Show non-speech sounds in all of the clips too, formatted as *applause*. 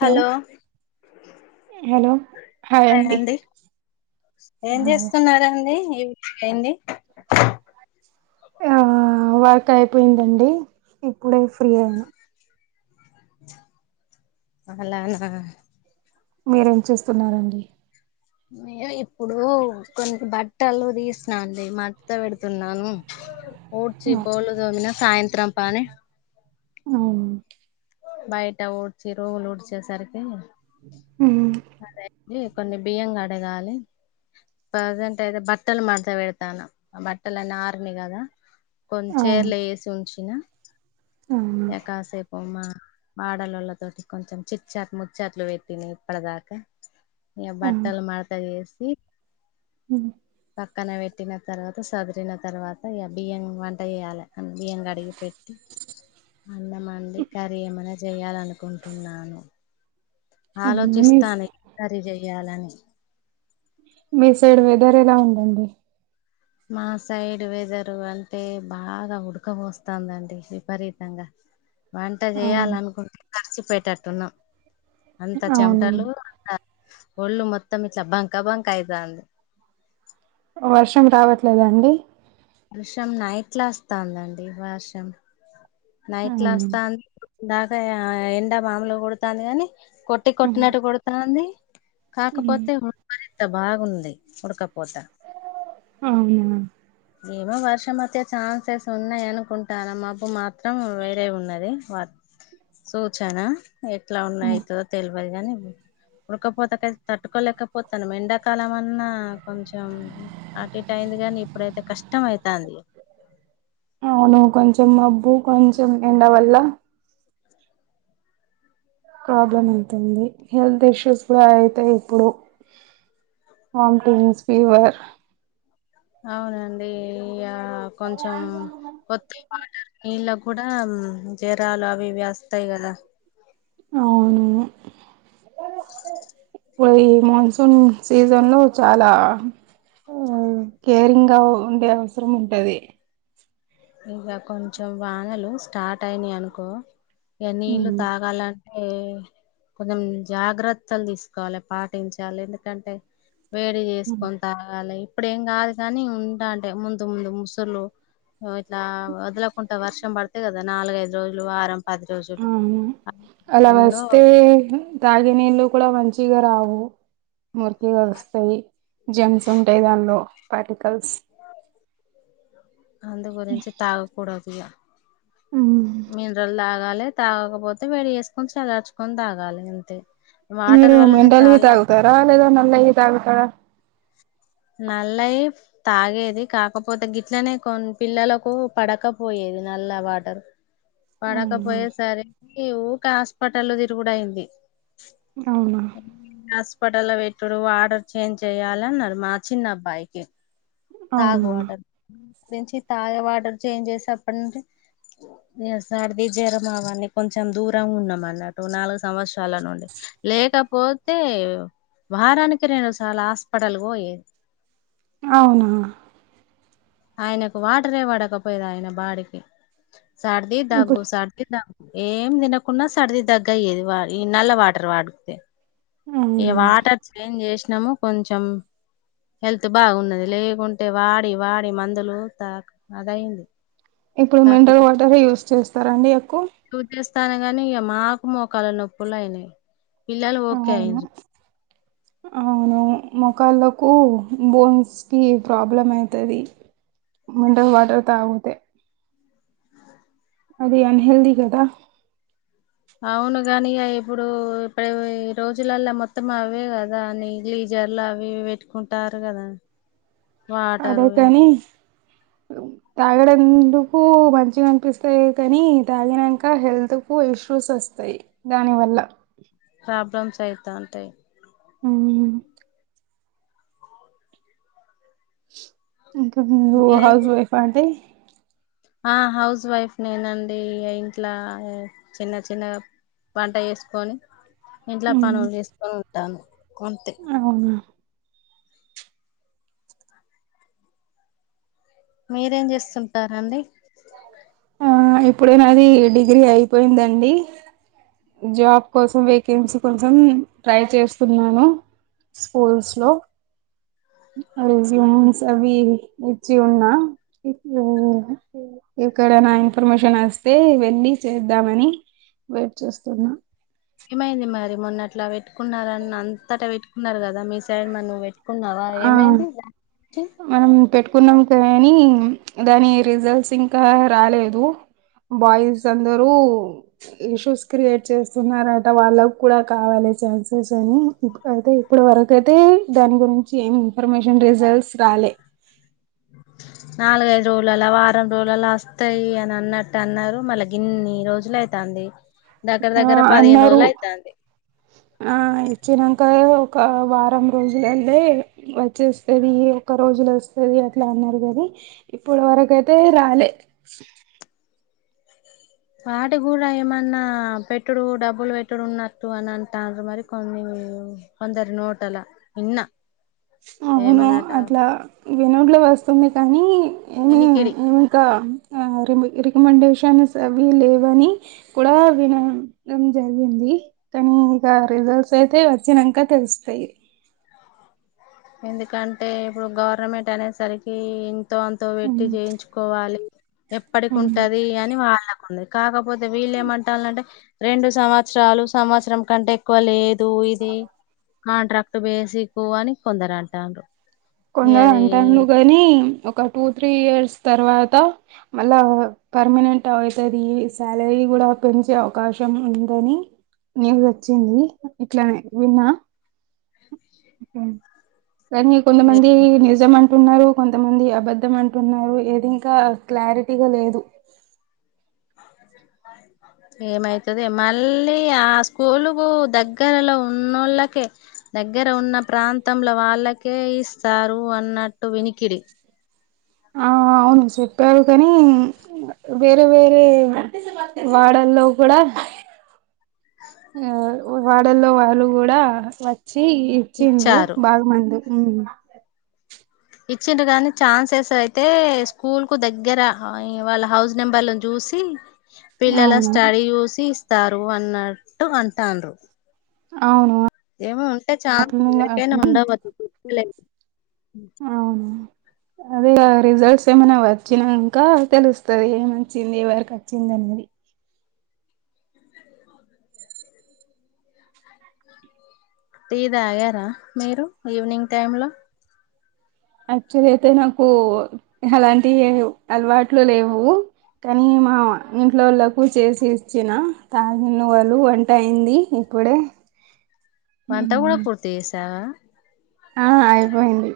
Hello hello hi అండి ఏం hi చేస్తున్నార్ అండి ఏ ఏంది ఆ వర్క్ అయిపోయిందండి ఇప్పుడే ఫ్రీ అయినా అలానా మీరేం చేస్తున్నారండి ఇప్పుడు కొన్ని బట్టలు తీసినండి మడత పెడుతున్నాను ఊడ్చి బోళ్ళు తోమిన సాయంత్రం పని అవున బయట ఊడ్చి రూములు ఊడిచేసరికి ఉ అదండీ కొన్ని బియ్యం కడగాలి ప్రెసెంట్ అయితే బట్టలు మడత పెడతాను బట్టలు అన్నీ ఆరినై కదా కొన్ని ఆ చేర్ల వేసి ఉంచిన అవునా ఎ కాసేపు ఉమా వాడలోళ్ళతోటి కొంచెం చిచాట్ ముచ్చట్లు పెట్టినా ఇప్పటిదాకా ఇగ ఆ బట్టలు మడత వేసి ఉ పక్కన పెట్టిన తర్వాత సదిరిన తర్వాత ఇగ బియ్యం వంట చేయాలి బియ్యం కడిగి పెట్టి అన్నమండి కరీ ఏమైనా చేయాలనుకుంటున్నాను అవునా మీ ఆలోచిస్తానై ఏ కర్రీ చెయ్యాలని మీ సైడ్ వెదర్ ఎలా ఉండండి మా సైడ్ వెదరు అంటే బాగా ఉడకపోస్తుందండి విపరీతంగ వంట అవును చేయాలనుకుంటే తడిసిపోయేటట్టు ఉన్నాం అంత అవును చెమటలు అంత ఒళ్ళు మొత్తం ఇట్లా బంక బంక అయితంది వర్షం రావట్లేదండి వర్షం నైట్లా వస్తందండి వర్షం నైట్ లో అవును వస్తాంది ఇందాకా ఎండ మాములు కుడుతాంది గాని కొట్ పట్టి కొట్టినట్టు కొడుతుంది కాకపోతే ఉబరిత బాగుంది ఉడకపోత అవున ఏమో వర్షం అస్తే ఛాన్సెస్ ఉన్నాయ అనుకుంటాన మబ్బు మా మాత్రం వేరే ఉన్నది వాత్ సూచన ఎట్లా ఉన్నాయి తో తెలవదు గానీ ఉడకపోతేకయితె తట్టుకోలేకపోతాను ఎండాకాలం అన్నా కొంచెం అటు ఇటు అయింది గాని ఇప్పుడైతే కష్టం అయితంది అవును కొంచెం మబ్బు కొంచెం ఎండ వల్ల ప్రాబ్లమ్ అవుతుంది హెల్త్ ఇష్యూస్ కూడా అయితయి ఇప్పుడు వాంటిన్స్ ఫీవర్ అవునండి ఇగ కొంచెం కొత్త వాటర్ నీళ్ళ కూడా జరాలు అవి ఇవి వస్తాయి కదా అవును ఇప్పుడు ఈ మాన్సూన్ సీజన్ లో చాలా కేరింగ్ గా ఉండే అవసరం ఉంటది ఇక కొంచెం వానలు స్టార్ట్ అయినాయి అనుకో ఇక నీళ్లు హ్మ్. తాగాలంట ఏ కొంచెం జాగ్రత్తలు తీసుకోవాలి పాటించాలి ఎందుకంటే వేడి హ్మ్. చేసుకొని తాగాలి ఇప్పుడేం కాదు కానీ ఉంటా అంటే ముందు ముందు ముసళ్లు ఒ ఇట్లా వదలకులకుండా వర్షం పడితే కదా నాలుగైదు రోజులు వారం పది రోజులు ఆవును ఆ అలా టైంలో వస్తే తాగినీళ్ళు కూడా మంచిగా రావు మురికి కలుస్తాయి జమ్స్ ఉంటాయి దానిలో పార్టికల్స్ అంత గురించి తాగకూడదు ఇగ హ్మ్. మినరల్ తాగాలి తాగకపోతే వేడి వేసుకొని చలార్చుకొని తాగాలి అంతే వాటర్ మీరు వల్లనే మినరల్ ఇ చాలా తాగుతారా లేద నల్లయి తాగుతారా నల్ల ఇఫ్ తాగేది కాకపోతే గిట్లనే కొన్ని పిల్లలకు పడకపోయేది నల్ల వాటర్ అవునా పడకపోయే సరికి ఊక హాస్పిటల్ తిరుగుడు ఐయింది అవునా హాస్పిటల్ పెట్టుడు వార్డర్ చేంజ్ చెయ్యాలి అన్నారు మా చిన్న అబ్బాయికి తాగు అవునా వాటర్ గురించి తాగ వాటర్ చేంజ్ చేసేప్పడు నుంచి ఇగ సర్ది జరమావని కొంచెం దూరంగ ఉన్నమన్నట్ టు నాలుగు సంవత్సరాల నుండి లేకపోతే తే వారానికి రెండు సార్ల హాస్పిటల్ పోయేది అవునా ఆయనకు వాటరే పడకపోయది ఆయన బాడికి సర్ది ఇప్పుడు దగ్గు సర్ది దగ్గు ఏం తినకుండా సర్ది దగ్గ అయ్యేది ఇ వా ఈ నల్ల వాటర్ వాడితే ఇగ అవునా వాటర్ చేంజ్ చేసినాము కొంచం హెల్త్ బాగున్నది లేకుంటే వాడి వాడి మందులు త అదయింది ఇప్పుడు మినరల్ వాటరే యూజ్ చేస్తారండి ఎక్కు చూ చేస్తాను అనగానే ఇక మాకు మోకాల నొప్పులు అయినాయి పిల్లలు ఓకే అయిన అవునవును మోకాళ్ళకు బోన్స్ కి ప్రాబ్లం అయితుది మినరల్ వాటర్ తాగితే అది అన్ హెల్ది కదా అవును గాని ఇప్పుడు ఇప్పుడు రోజులలా మొత్తం అవే కదా అ నీలు జల్ అవి ఇవి పెట్టుకుంటారు కదా అదే వాటర్ కాని తాగడందుకు మంచిగా అనిపిస్తాయి కాని తాగినాక హెల్త్ ఎక్కువ ఇష్యూస్ వస్తాయి దానివల్ల ప్రాబ్లమ్స్ అయిత ఉంటాయి అ ఇంకా మీరు మీరేం హౌస్ చే- వైఫ్ అండి ఆ హౌస్ వైఫ్ నేనండి ఇంట్లా చిన్న చిన్నగా వంట చేసుకొని ఇంట్లో ఉమ్ పనులు చేసుకొని ఉంటాను అంతే అవున మీరేం చేస్తుంటారా అండి ఆ ఇప్పుడేనాది డిగ్రీ అయిపోయిందండి జాబ్ కోసం వేకెన్సీ కోసం ట్రై చేస్తున్నాను స్కూల్స్ లో రెస్యూమ్స్ అవి ఇవి ఇచ్చి ఉన్నా ఓ *unintelligible* ఎక్కడైన ఇన్ఫర్మేషన్ వస్తే వెళ్ళి చేద్దామని వెయిట్ చేస్తున్నా ఏమైంది మరి మొన్న అట్లా పెట్టుకున్నారని అంతటా పెట్టుకున్నారు కదా మీ సైడ్ మ ను్ కున్నావా ఆ ఏమైంది మనం పెట్టుకున్నాం కానీ దాని రిజల్ట్స్ ఇంకా రాలేదు బాయ్స్ అందరూ ఇష్యూస్ క్రియేట్ చేస్తున్నారట వాళ్ళకు కూడా కావాలే ఛాన్సెస్ అని అయితే ఇప్పుడు వరకు అయితే దాని గురించి ఏమి ఇన్ఫర్మేషన్ రిజల్ట్స్ రాలే నాలుగైదు రోజులలా వారం రోజులలా వస్తాయి అని అన్నట్టు అన్నారు మళ్ళ గిన్ని రోజులు అయితంది దగ్గర ఆ దగ్గర పదిహేను అన్నారు రోజులు అయితంది ఆ ఇచ్చిన్నంక ఒక వారం రోజులల్లే వచ్చేస్తది ఒక రోజులు వస్తది అట్లా అన్నారు కనీ ఇప్పుడు వరకైతే రాలే వాటి కూడా ఏమన్నా పెట్టుడు డబ్బులు పెట్టుడు ఉన్నట్టు అని అంటన్నారు మరి కొన్ని కొందరి నోటలా ఇన్న అవున అట్లా ఇగ నోట్లోకి వస్తుంది కానీ ఏమి ఎనికిడి ఇంకా ఆ రి రికమెండేషన్స్ అవి లేవని కూడా వినడం జరిగింది కానీ ఇంక రిజల్ట్స్ అయితే వచ్చినంక తెలుస్తాయి ఎందుకంటే ఇప్పుడు గవర్నమెంట్ అనేసరికి ఇంతో అం తో పెట్టి ఉమ్, చేయించుకోవాలి ఎప్పటికి ఉమ్. ఉంటది అని వాళ్ళకు ఉన్న కాకపోతే వీళ్ళ ఏమంటాలంటే రెండు సంవత్సరాలు సంవత్సరం కంటే ఎక్కువ లేదు ఇది కాంట్రాక్ట్ బేసిక్ అని కొందరు అంటండ్రు కొందరు అంట *unintelligible* గానీ ఒక టూ త్రీ ఇయర్స్ తర్వాత మళ్ళా పర్మనెంట్ అ అవుతది శాలరీ కూడా పెంచే అవకాశం ఉందని నేరు వచ్చింది ఇట్లానే విన్న కానీ కొంతమంది నిజం అం టున్నారు కొంతమంది అబద్ధం అంటున్నారు ఏది ఇంకా క్లారిటీగా లేదు ఏమైతదో మళ్ళీ ఆ స్కూలుకు దగ్గరలో ఉన్నోళ్ళకే దగ్గర ఉన్న ప్రాంతంలో వాళ్ళకే ఇస్తారు అన్నట్టు వినికిడి ఆ అవును చెప్పారు కానీ వేరే వేరే వాడల్లో కూడ ఆ వాడల్లో వాళ్ళు కూడ వచ్చి వచ్చిండు ఇచ్చారు *unintelligible* మంది ఉ ఇచ్చిండు కానీ ఛాన్సెస్ అయితే స్కూల్ కు దగ్గర వాళ్ళ హౌస్ నెంబర్లను చూసి పిల్లల అవును స్టడీ చూసి ఇస్తారు అన్నట్టు అంటండ్రు అవును ఏమో ఉంటే ఛాన్స్ అట్లనే ఎవరికైనా కాకుండా *unintelligible* అవును అదే రిజల్ట్స్ ఏమైన వచ్చినక తెలుస్తది ఎం వచ్చింది ఎవరికి వచ్చింది *unintelligible* టీ తాగర మీరు ఈవినింగ్ టైమ్ లో యాక్చువలీ అయితే నాకు అలాంటి అలవాట్లు లేవు కానీ మా ఇంట్లో వాళ్ళలకు చేసి ఇచ్చిన తాగిన వాలు వంట అయింది ఇప్పుడే వంట గూడ పూర్తి చేసావ ఆ అయిపోయింది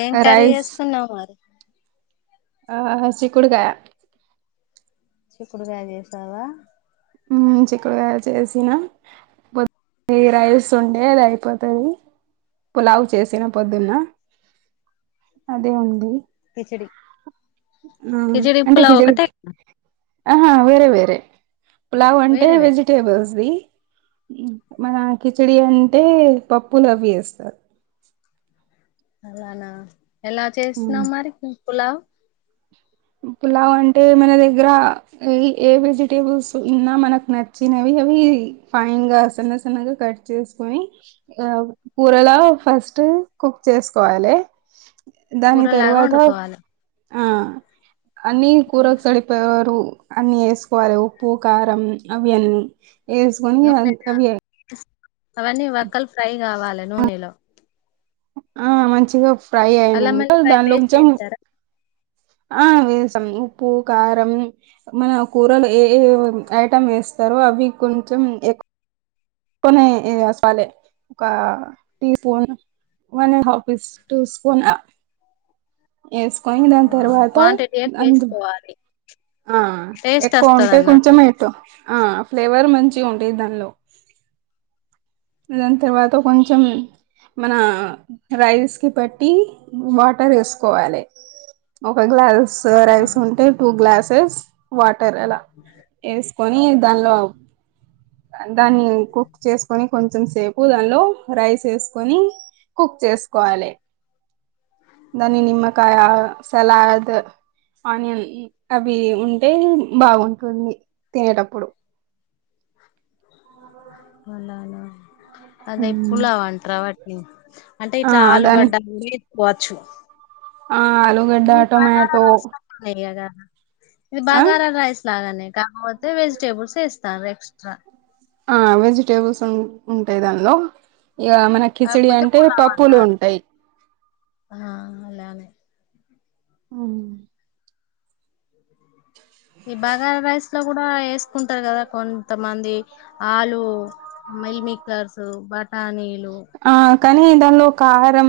ఏం కర్రీ రైస్ చేస్తున్నావు మరి హా చిక్కుడుకాయ చిక్కుడుగాయ చేసావ హు చిక్కుడుగాయ చేసిన ద్ రైస్ ఉండే అది అయిపోతది పులావు చేసిన పొద్దున్న అదే ఉంది కిచిడి ఆ కిచిడి అంటే పులావ్ కిచడి ఒకటే ఆహా వేరే వేరే పులావ్ అంటే వేరు వేరు వెజి టేబుల్స్ మన కిచడి అంటే పప్పులు అవి వేస్తారు అలానా ఎలా చేస్తున్నావు మరి పులావు పులావ్ అంటే మన దగ్గర ఏ ఏ వెజిటేబుల్స్ ఉన్నా మనకు నచ్చినవి అవి ఫైన్ గా సన్న సన్నగా కట్ చేసుకొని ఆ కూరల ఫస్ట్ కుక్ చేసుకోవాలే దాని కూరలాగా తర్వాత వండుకోవాలి ఆ అన్ని కూరకు చడిపోయవారు అన్ని వేసుకోవాలి ఉప్పు కారం అవి అన్నీ ఏసుకొని నూనె *unintelligible* అవన్నీ వక్కలు ఫ్రై కావాలి నూనెలో ఆ మంచిగా ఫ్రై అల్లం అయినక ఎల్లిపాయ దాన్ పేస్ట్ లోచం వేస్తారా ఆ విసం ఉప్పు కారం. మన కూరలు ఏ ఏ ఐటం వేస్తారో అవి కొంచెం ఎక్ కొనే వసాలే ఒక టీ స్పూన్ వన ఆఫీస్ టూ స్ఫూనా ఏస్కొనీ దాని ఆ, తర్వాత క్వాంటిటీ ఎక్కువ అందు వేసుకోవాలి ఆ టేస్ట్ ఎక్కువ వస్తది ఉంటే అన్నట్టు కొంచం ఏటో ఆ ఫ్లేవర్ మంచి ఉండేద్ దానలో దాని తర్వాత కొంచెం మన రైస్ కి పెట్టి వాటర్ ఏసుకోవాలే. ఒక గ్లాస్ ఆ, రైస్ ఉంటే టూ గ్లాసెస్ వాటర్ ఎలా ఏసుకొని దానలో దాన్ని కుక్ చేసుకొని కొంచెం సేపు దానలో రైస్ ఏసుకొని కుక్ చేసుకోవాలే దాని నిమ్మకాయ సలాదో ఆనియన్ అవి ఉంటే బావుంటుంది తినేటప్పుడు పలానా ఉ అదే పులావ్ అంట్రా వాట్ని అంటే ఆ ఇట్లా దాని ఆలుగడ్డా ఏచ్చుకోవచ్చు ఆ ఆలూగడ్డ టొమాటో రైస్ ఇది ఆ బగారా రైస్ లాగానే కాకపోతే వెజిటేబుల్స్ ఎస్ తర్ ఎక్స్ట్రా ఆ వెజిటేబుల్స్ ఉన్ ఉంటాయి దానలో ఇగా మనక్ కిచిడి కాకపోతే అంటే పప్పులు ఉంటాయ్. ఆహా అలానే ఉహుహ్ లేత జిలేబి ఈ బగర్ రైస్ లో కూడా ఏసుకుంటారు గదా కొంతమంది ఆలు మెల్ మికర్సు బటానీలు ఆ కానీ దానిలో కారం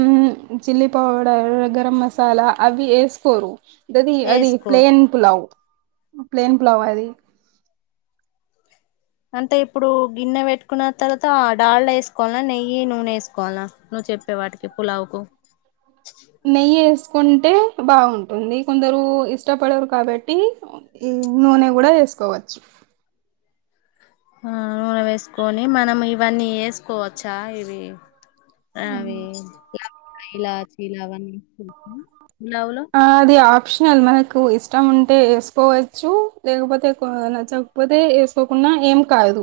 చిల్లీ పౌడర్ గరం మసాలా అవి ఎస్ పోరు దది అది వేసుకోరు ప్లేన్ పులావ్ ప్లేన్ పులావ్ అది. అంటే ఇప్పుడు గిన్నె పెట్టుకున్న తర్వాత డాల్డ్ ఏసుకోవాలా నెయ్యి నూనె ఏసుకోవాలా నువ్వు చెప్ పే వాట్ పులావ్కు నెయ్యి ఏసుకుంటే బావుంటుంది. కొందరు ఇష్టపడరు కాబట్టి ఈ నూనె కూడా ఏసుకోవచ్చు. ఆ నూనె వేసుకొని మనం ఇవన్నీ ఏసుకోవచ్చా ఇవి అవి యాభైలా చిలా గులావులో ఆ అది ఆప్షనల్ అద్ మనకు ఇష్టం ఉంటే ఏసుకోవచ్చు లేకపోతే కొ నచ్చక్ పోతే ఏసుకోకున్నా ఏం కాదు.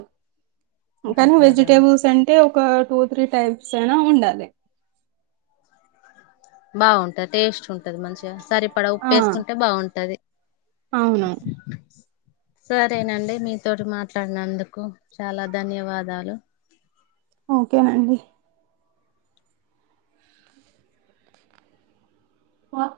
కానీ కాదా వెజిటేబుల్స్ అంటే ఒక టూ త్రీ టైప్స్ అయినా ఉండాలే బావుంటది టేస్ట్ ఉంటది మంచిగా సరిపడా ఆ ఉప్పేసుకుంటే బావుంటది. అవును సరేనండి మీతోటి మాట్లాడినందుకు చాలా ధన్యవాదాలు ఓకేనండి పోవ్